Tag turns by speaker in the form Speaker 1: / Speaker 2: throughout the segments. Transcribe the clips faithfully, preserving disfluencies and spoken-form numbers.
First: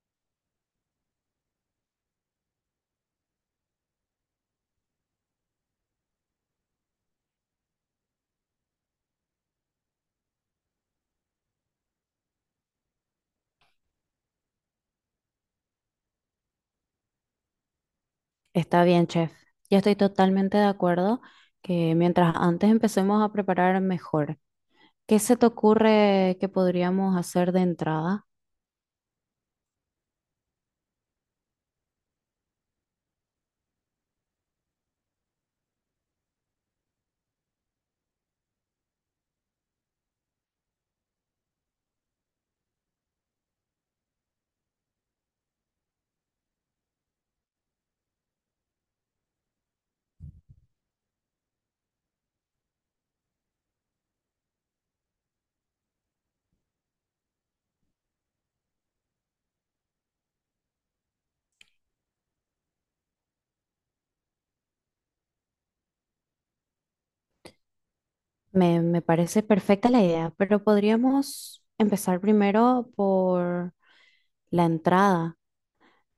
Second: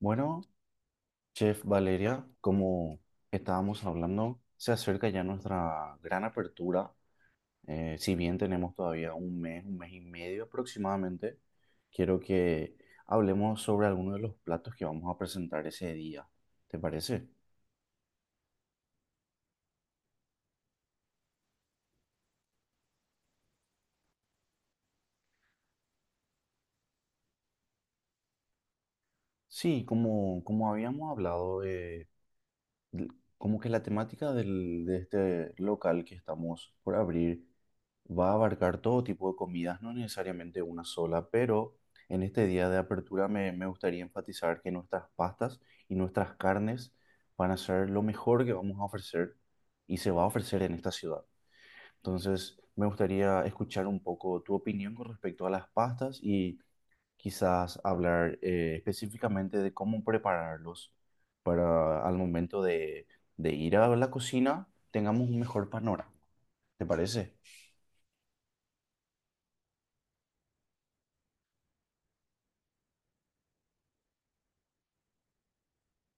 Speaker 1: Bueno, Chef Valeria, como estábamos hablando, se acerca ya nuestra gran apertura. Eh, si bien tenemos todavía un mes, un mes y medio aproximadamente, quiero que hablemos sobre algunos de los platos que vamos a presentar ese día. ¿Te parece?
Speaker 2: Está bien, chef. Yo estoy totalmente de acuerdo que mientras antes empecemos a preparar mejor. ¿Qué se te ocurre que podríamos hacer de entrada?
Speaker 1: Sí, como, como habíamos hablado, l- como que la temática del, de este local que estamos por abrir va a abarcar todo tipo de comidas, no necesariamente una sola, pero en este día de apertura me, me gustaría enfatizar que nuestras pastas y nuestras carnes van a ser lo mejor que vamos a ofrecer y se va a ofrecer en esta ciudad. Entonces, me gustaría escuchar un poco tu opinión con respecto a las pastas y quizás hablar eh, específicamente de cómo prepararlos para al momento de, de ir a la cocina tengamos un mejor panorama. ¿Te parece?
Speaker 2: Me, me parece perfecta la idea, pero podríamos empezar primero por la entrada.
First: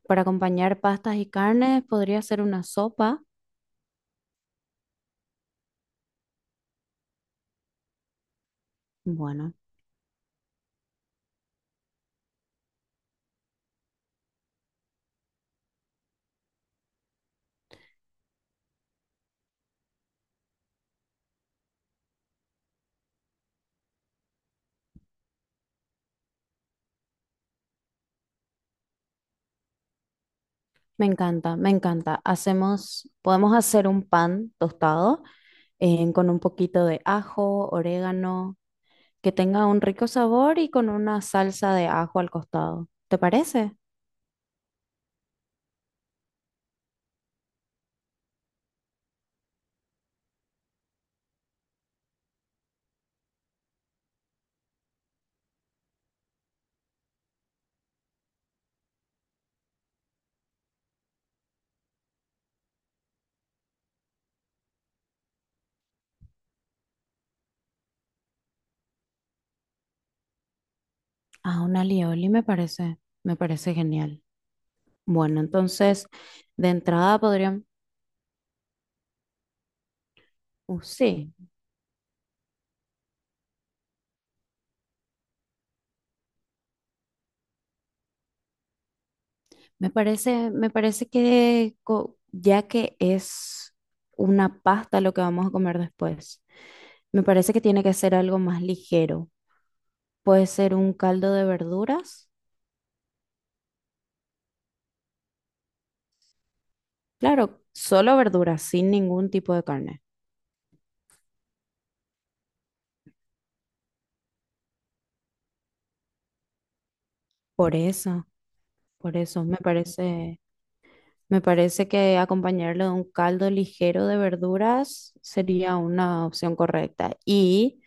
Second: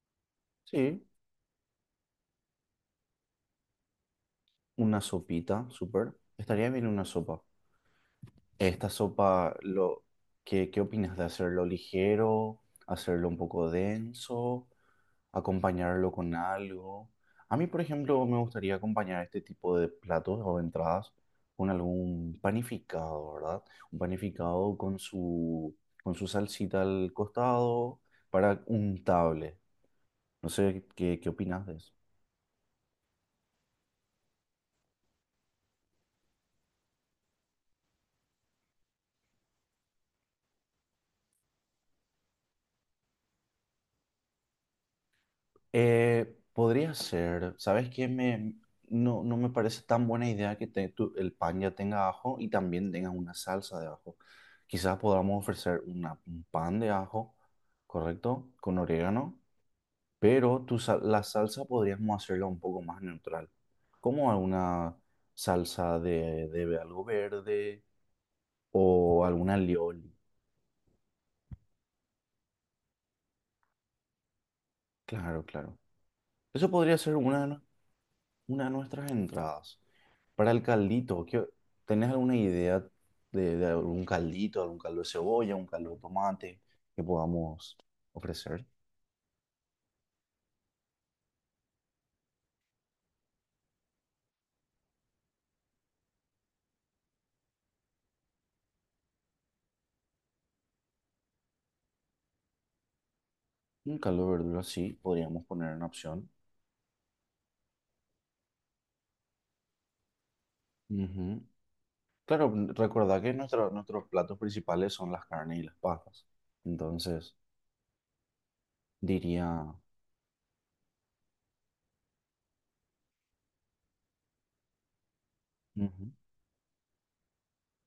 Speaker 2: Para acompañar
Speaker 1: Sí,
Speaker 2: pastas y carnes, podría ser una sopa.
Speaker 1: una sopita, súper. Estaría bien una sopa. Esta
Speaker 2: Bueno,
Speaker 1: sopa, lo, ¿qué, qué opinas de hacerlo ligero, hacerlo un poco denso, acompañarlo con algo? A mí, por ejemplo, me gustaría acompañar este tipo de platos o entradas con algún panificado, ¿verdad? Un panificado con su, con su salsita al costado para untable. No sé
Speaker 2: me
Speaker 1: qué, qué
Speaker 2: encanta,
Speaker 1: opinas
Speaker 2: me
Speaker 1: de eso.
Speaker 2: encanta. Hacemos, podemos hacer un pan tostado eh, con un poquito de ajo, orégano que tenga un rico sabor y con una salsa de ajo al costado. ¿Te parece?
Speaker 1: Eh, podría ser, ¿sabes qué? Me, no, no me parece tan buena idea que te- tu- el pan ya tenga ajo y también tenga una salsa de ajo. Quizás podamos ofrecer una, un pan de ajo, ¿correcto? Con orégano, pero tu, sal- la salsa podríamos hacerla un poco más neutral, como alguna salsa de, de algo verde o alguna alioli.
Speaker 2: Ah, un alioli me parece, me parece genial. Bueno,
Speaker 1: Claro, claro.
Speaker 2: entonces de
Speaker 1: Eso podría ser
Speaker 2: entrada
Speaker 1: una, de nu-
Speaker 2: podrían,
Speaker 1: una de nuestras entradas. Para el
Speaker 2: uh,
Speaker 1: caldito,
Speaker 2: sí,
Speaker 1: ¿qué- ¿tenés alguna idea de, de algún caldito, algún caldo de cebolla, un caldo de tomate que podamos ofrecer?
Speaker 2: me parece, me parece que co- ya que es una pasta lo que vamos a comer después, me parece que tiene que ser algo más ligero. Puede ser un caldo de verduras,
Speaker 1: Un caldo de verdura, sí, podríamos poner en opción.
Speaker 2: claro, solo verduras, sin ningún tipo de carne.
Speaker 1: Ujú. Claro, n- recordá que nuestra- nuestros platos principales son las carnes y las pastas. Entonces,
Speaker 2: Por eso, por eso me
Speaker 1: diría...
Speaker 2: parece. Me parece que acompañarlo de un caldo ligero de verduras sería
Speaker 1: Ujú,
Speaker 2: una opción correcta. Y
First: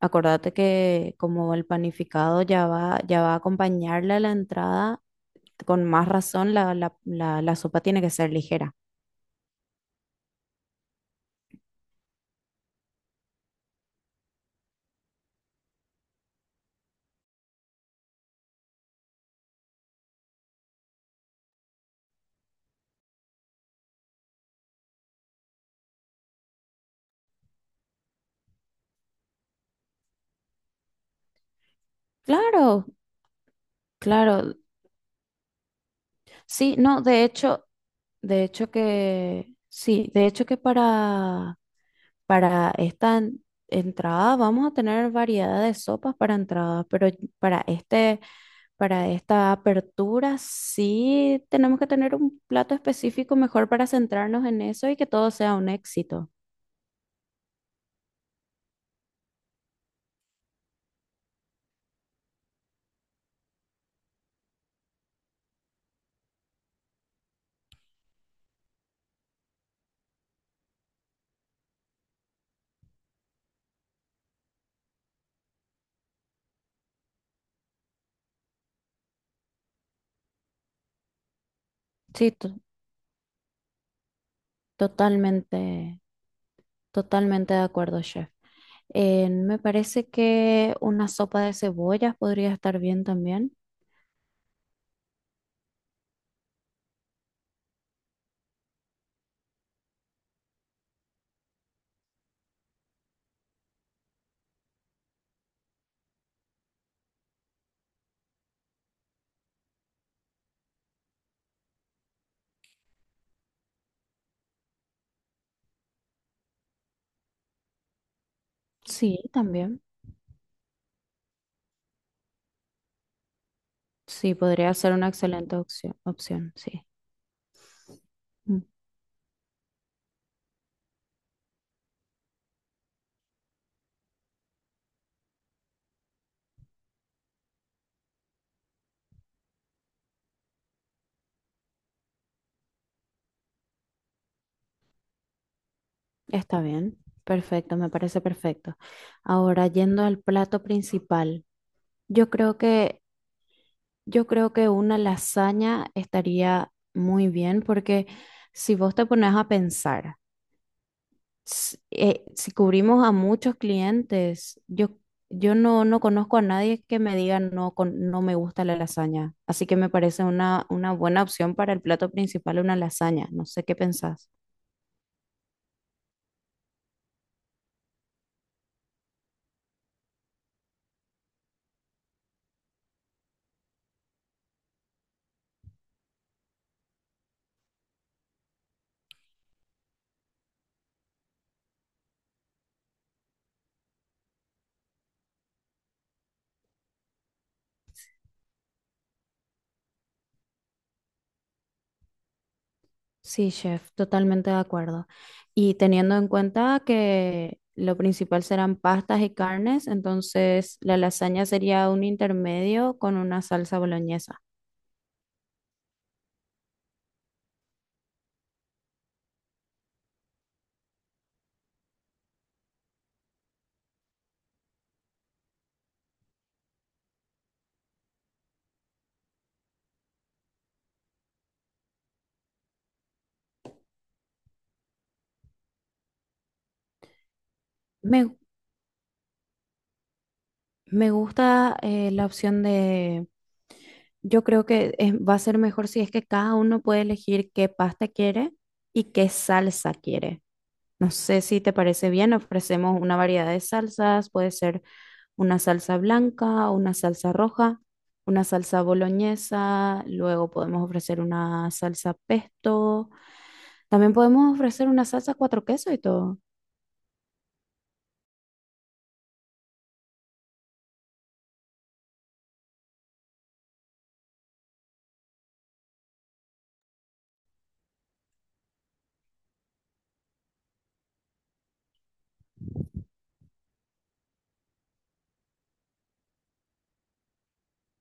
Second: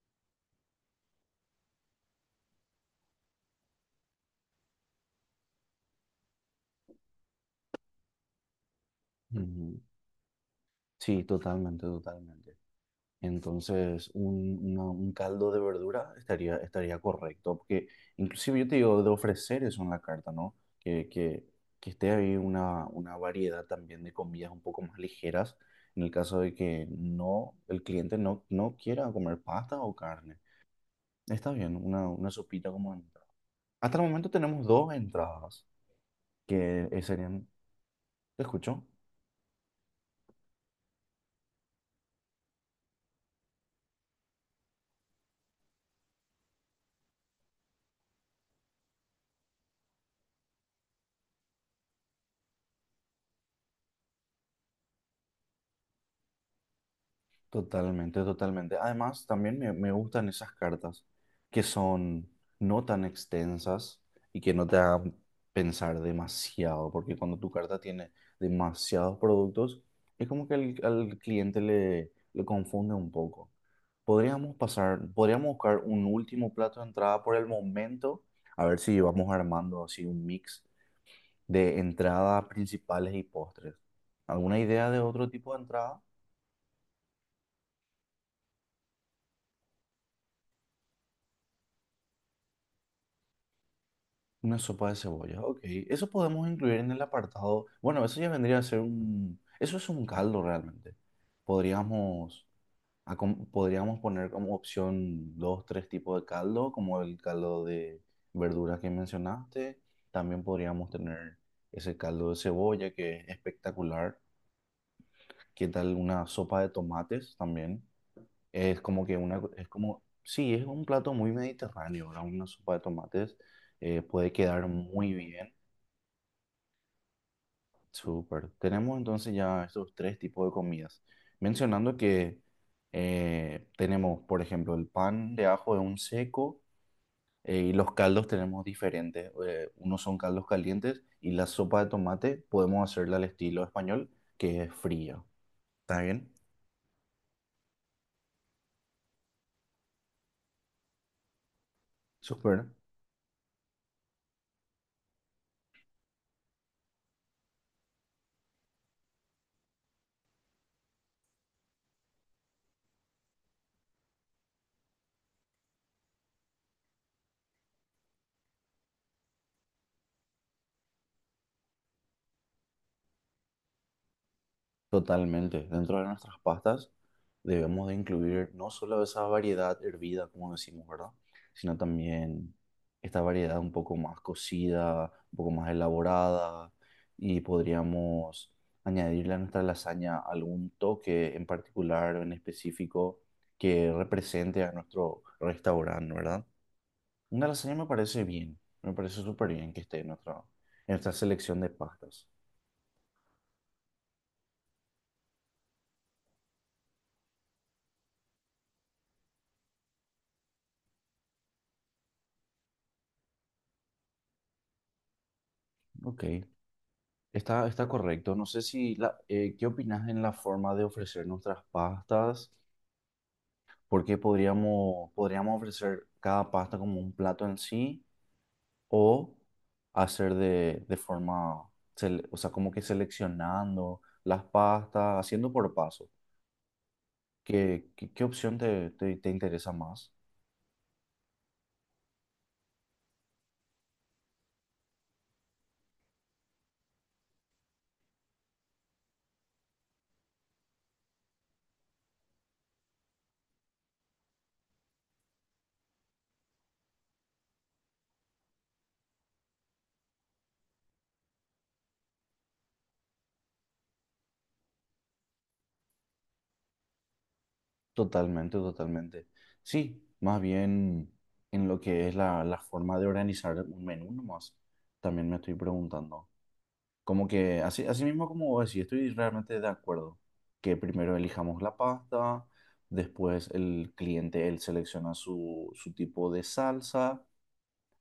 Speaker 2: acordate que como el panificado ya va, ya va a acompañarle a la entrada, con más razón la, la, la, la sopa tiene que ser ligera.
Speaker 1: ujú. Sí, totalmente, totalmente. Entonces, un, una- un caldo de verdura estaría, estaría correcto, porque inclusive yo te digo de ofrecer eso en la carta, ¿no? Que, que, que esté ahí una, una variedad también de comidas un poco más ligeras, en el caso de que no, el cliente no, no quiera comer pasta o carne. Está bien, una, una sopita
Speaker 2: Claro,
Speaker 1: como entrada. Hasta el momento
Speaker 2: claro.
Speaker 1: tenemos dos entradas,
Speaker 2: Sí,
Speaker 1: que
Speaker 2: no,
Speaker 1: eh,
Speaker 2: de
Speaker 1: serían,
Speaker 2: hecho,
Speaker 1: ¿te
Speaker 2: de hecho
Speaker 1: escucho?
Speaker 2: que, sí, de hecho que para... Para esta en- entrada vamos a tener variedad de sopas para entradas, pero para este, para esta apertura sí tenemos que tener un plato específico mejor para centrarnos en eso y que todo sea un éxito.
Speaker 1: Totalmente, totalmente. Además, también me, me gustan esas cartas que son no tan extensas y que no te hagan pensar demasiado, porque cuando tu carta tiene demasiados productos, es como que al, al cliente le, le confunde un poco. Podríamos pasar, podríamos buscar un último plato de entrada por el momento, a ver si vamos armando así un mix de
Speaker 2: Sí,
Speaker 1: entradas
Speaker 2: to-
Speaker 1: principales y postres. ¿Alguna idea de otro tipo de
Speaker 2: totalmente,
Speaker 1: entrada?
Speaker 2: totalmente de acuerdo, chef. Eh, me parece que una sopa de cebollas podría estar bien también.
Speaker 1: Una sopa de cebolla, ok. Eso podemos incluir en el apartado. Bueno, eso ya vendría a ser un. Eso es un caldo realmente. Podríamos, acom- podríamos poner como opción dos, tres tipos de caldo, como el caldo de verduras que mencionaste. También podríamos tener ese caldo de cebolla que es espectacular. ¿Qué tal una sopa de tomates también? Es como que
Speaker 2: Sí,
Speaker 1: una. Es
Speaker 2: también.
Speaker 1: como. Sí, es un plato muy mediterráneo, ¿verdad? Una sopa de tomates eh, puede
Speaker 2: Sí,
Speaker 1: quedar
Speaker 2: podría ser una
Speaker 1: muy bien.
Speaker 2: excelente opción, opción, sí.
Speaker 1: Súper. Tenemos entonces ya estos tres tipos de comidas. Mencionando que eh, tenemos, por ejemplo, el pan de ajo es un seco eh, y los caldos tenemos diferentes. Eh, unos son caldos calientes y la sopa de tomate podemos hacerla al estilo español, que es fría. ¿Está bien?
Speaker 2: Está bien, perfecto, me parece perfecto. Ahora, yendo al plato principal, yo creo
Speaker 1: Súper.
Speaker 2: que, yo creo que una lasaña estaría muy bien porque si vos te pones a pensar, s- eh, si cubrimos a muchos clientes, yo, yo no, no conozco a nadie que me diga no, con, no me gusta la lasaña. Así que me parece una, una buena opción para el plato principal, una lasaña. No sé qué pensás.
Speaker 1: Totalmente. Dentro de nuestras pastas debemos de incluir no solo esa variedad hervida, como decimos, ¿verdad? Sino también esta variedad un poco más cocida, un poco más elaborada y podríamos añadirle a nuestra lasaña algún toque en particular o en específico que represente a nuestro restaurante, ¿verdad? Una lasaña me parece bien, me parece súper bien que esté en nuestra, en nuestra selección de pastas.
Speaker 2: Sí, chef, totalmente de acuerdo. Y teniendo en cuenta que lo principal serán pastas y carnes, entonces la lasaña sería un intermedio con una salsa boloñesa.
Speaker 1: Ok. Está, está correcto. No sé si la, eh, ¿qué opinas en la forma de ofrecer nuestras pastas? Porque podríamos, podríamos ofrecer cada pasta como un plato en sí o hacer de, de forma, sele- o sea, como que seleccionando las pastas, haciendo por paso. ¿Qué, qué, ¿qué
Speaker 2: Me,
Speaker 1: opción te, te, te interesa más?
Speaker 2: me gusta eh, la opción de, yo creo que es- va a ser mejor si es que cada uno puede elegir qué pasta quiere y qué salsa quiere. No sé si te parece bien, ofrecemos una variedad de salsas, puede ser una salsa blanca, una salsa roja, una salsa boloñesa, luego podemos ofrecer una salsa pesto, también podemos ofrecer una salsa cuatro quesos y todo.
Speaker 1: Totalmente, totalmente. Sí, más bien en lo que es la, la forma de organizar un menú nomás. También me estoy preguntando. Como que así, así mismo como vos decís, estoy realmente de acuerdo que primero elijamos la pasta, después el cliente él selecciona su, su tipo de salsa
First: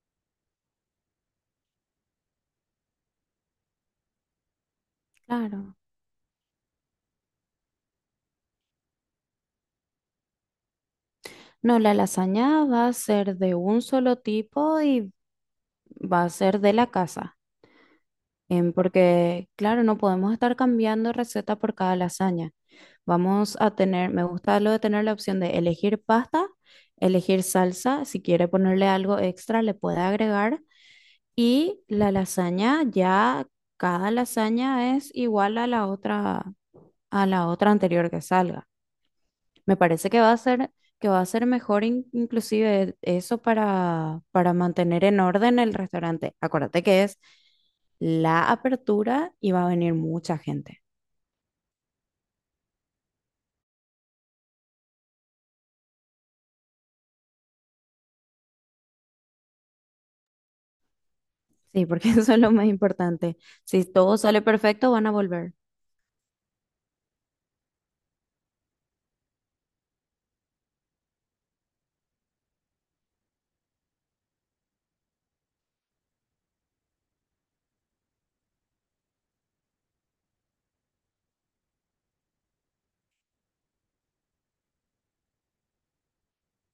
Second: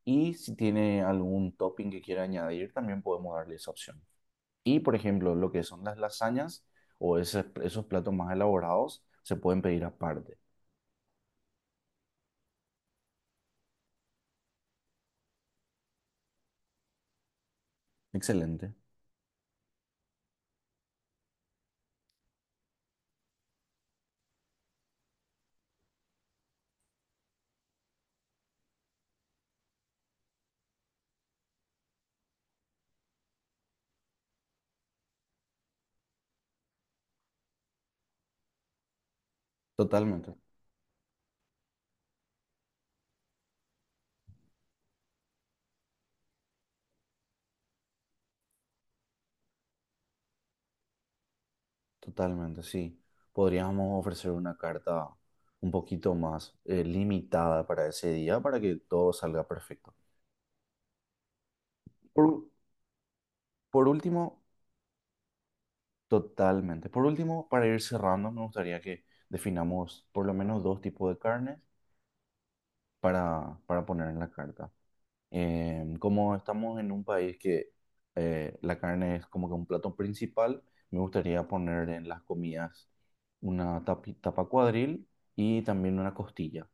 Speaker 1: y si tiene algún topping que quiera añadir también podemos darle esa opción. Y por ejemplo, lo que
Speaker 2: Claro.
Speaker 1: son las lasañas o ese- esos platos más elaborados se pueden pedir aparte.
Speaker 2: No, la lasaña va a ser de un solo tipo y va a ser de la casa, em,
Speaker 1: Excelente,
Speaker 2: porque claro, no podemos estar cambiando receta por cada lasaña. Vamos a tener, me gusta lo de tener la opción de elegir pasta, elegir salsa, si quiere ponerle algo extra, le puede agregar. Y la lasaña ya, cada lasaña es igual a la otra, a la otra anterior que salga. Me parece que va
Speaker 1: totalmente.
Speaker 2: a ser, que va a ser mejor in- inclusive eso para, para mantener en orden el restaurante. Acuérdate que es la apertura y va a venir mucha gente.
Speaker 1: Totalmente, sí. Podríamos ofrecer una carta un poquito más eh, limitada para ese día para que todo salga perfecto.
Speaker 2: Sí, porque eso es
Speaker 1: Por,
Speaker 2: lo más importante. Si
Speaker 1: por
Speaker 2: todo
Speaker 1: último,
Speaker 2: sale perfecto, van a volver.
Speaker 1: totalmente. Por último, para ir cerrando, me gustaría que definamos por lo menos dos tipos de carnes para, para poner en la carta. Eh, como estamos en un país que eh, la carne es como que un plato principal, me gustaría poner en las comidas una tapi- tapa cuadril y también una costilla.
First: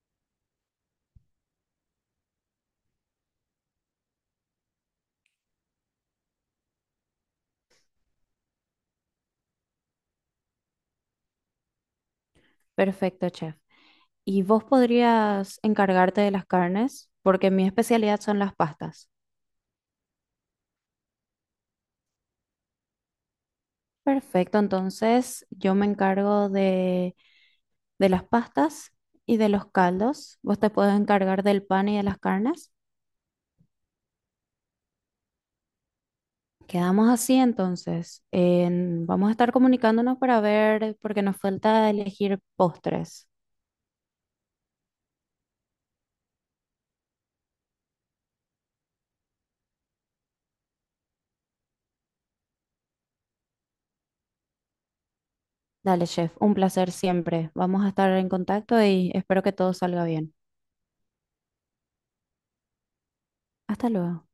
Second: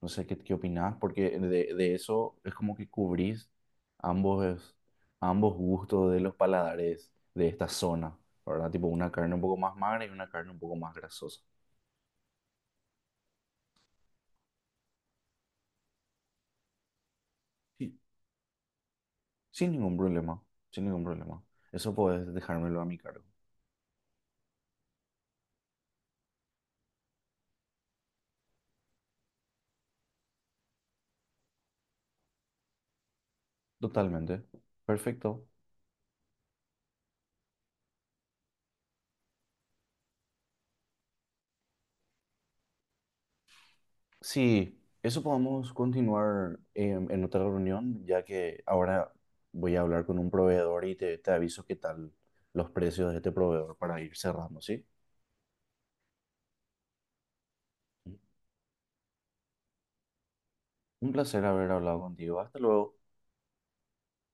Speaker 1: No sé qué, qué opinás, porque de, de eso es como que cubrís ambos, ambos gustos de los paladares de esta zona, ¿verdad? Tipo una carne un poco más magra y una carne un poco más grasosa.
Speaker 2: Perfecto, chef. ¿Y vos podrías encargarte de las carnes? Porque mi
Speaker 1: Sí,
Speaker 2: especialidad son las pastas.
Speaker 1: sin ningún problema, sin ningún problema. Eso puedes dejármelo a mi cargo.
Speaker 2: Perfecto, entonces yo me encargo de, de las pastas y de los caldos. Vos te puedes encargar del pan y de las carnes.
Speaker 1: Totalmente. Perfecto.
Speaker 2: Quedamos así entonces. En- vamos a estar comunicándonos para ver, porque nos falta elegir postres.
Speaker 1: Sí, eso podemos continuar em, en otra reunión, ya que ahora voy a hablar con un proveedor y te, te aviso qué tal los precios de este proveedor para ir cerrando, ¿sí?
Speaker 2: Dale, chef, un placer siempre. Vamos a estar en contacto y espero que todo salga bien.
Speaker 1: Un placer haber hablado contigo. Hasta luego.
Speaker 2: Hasta luego.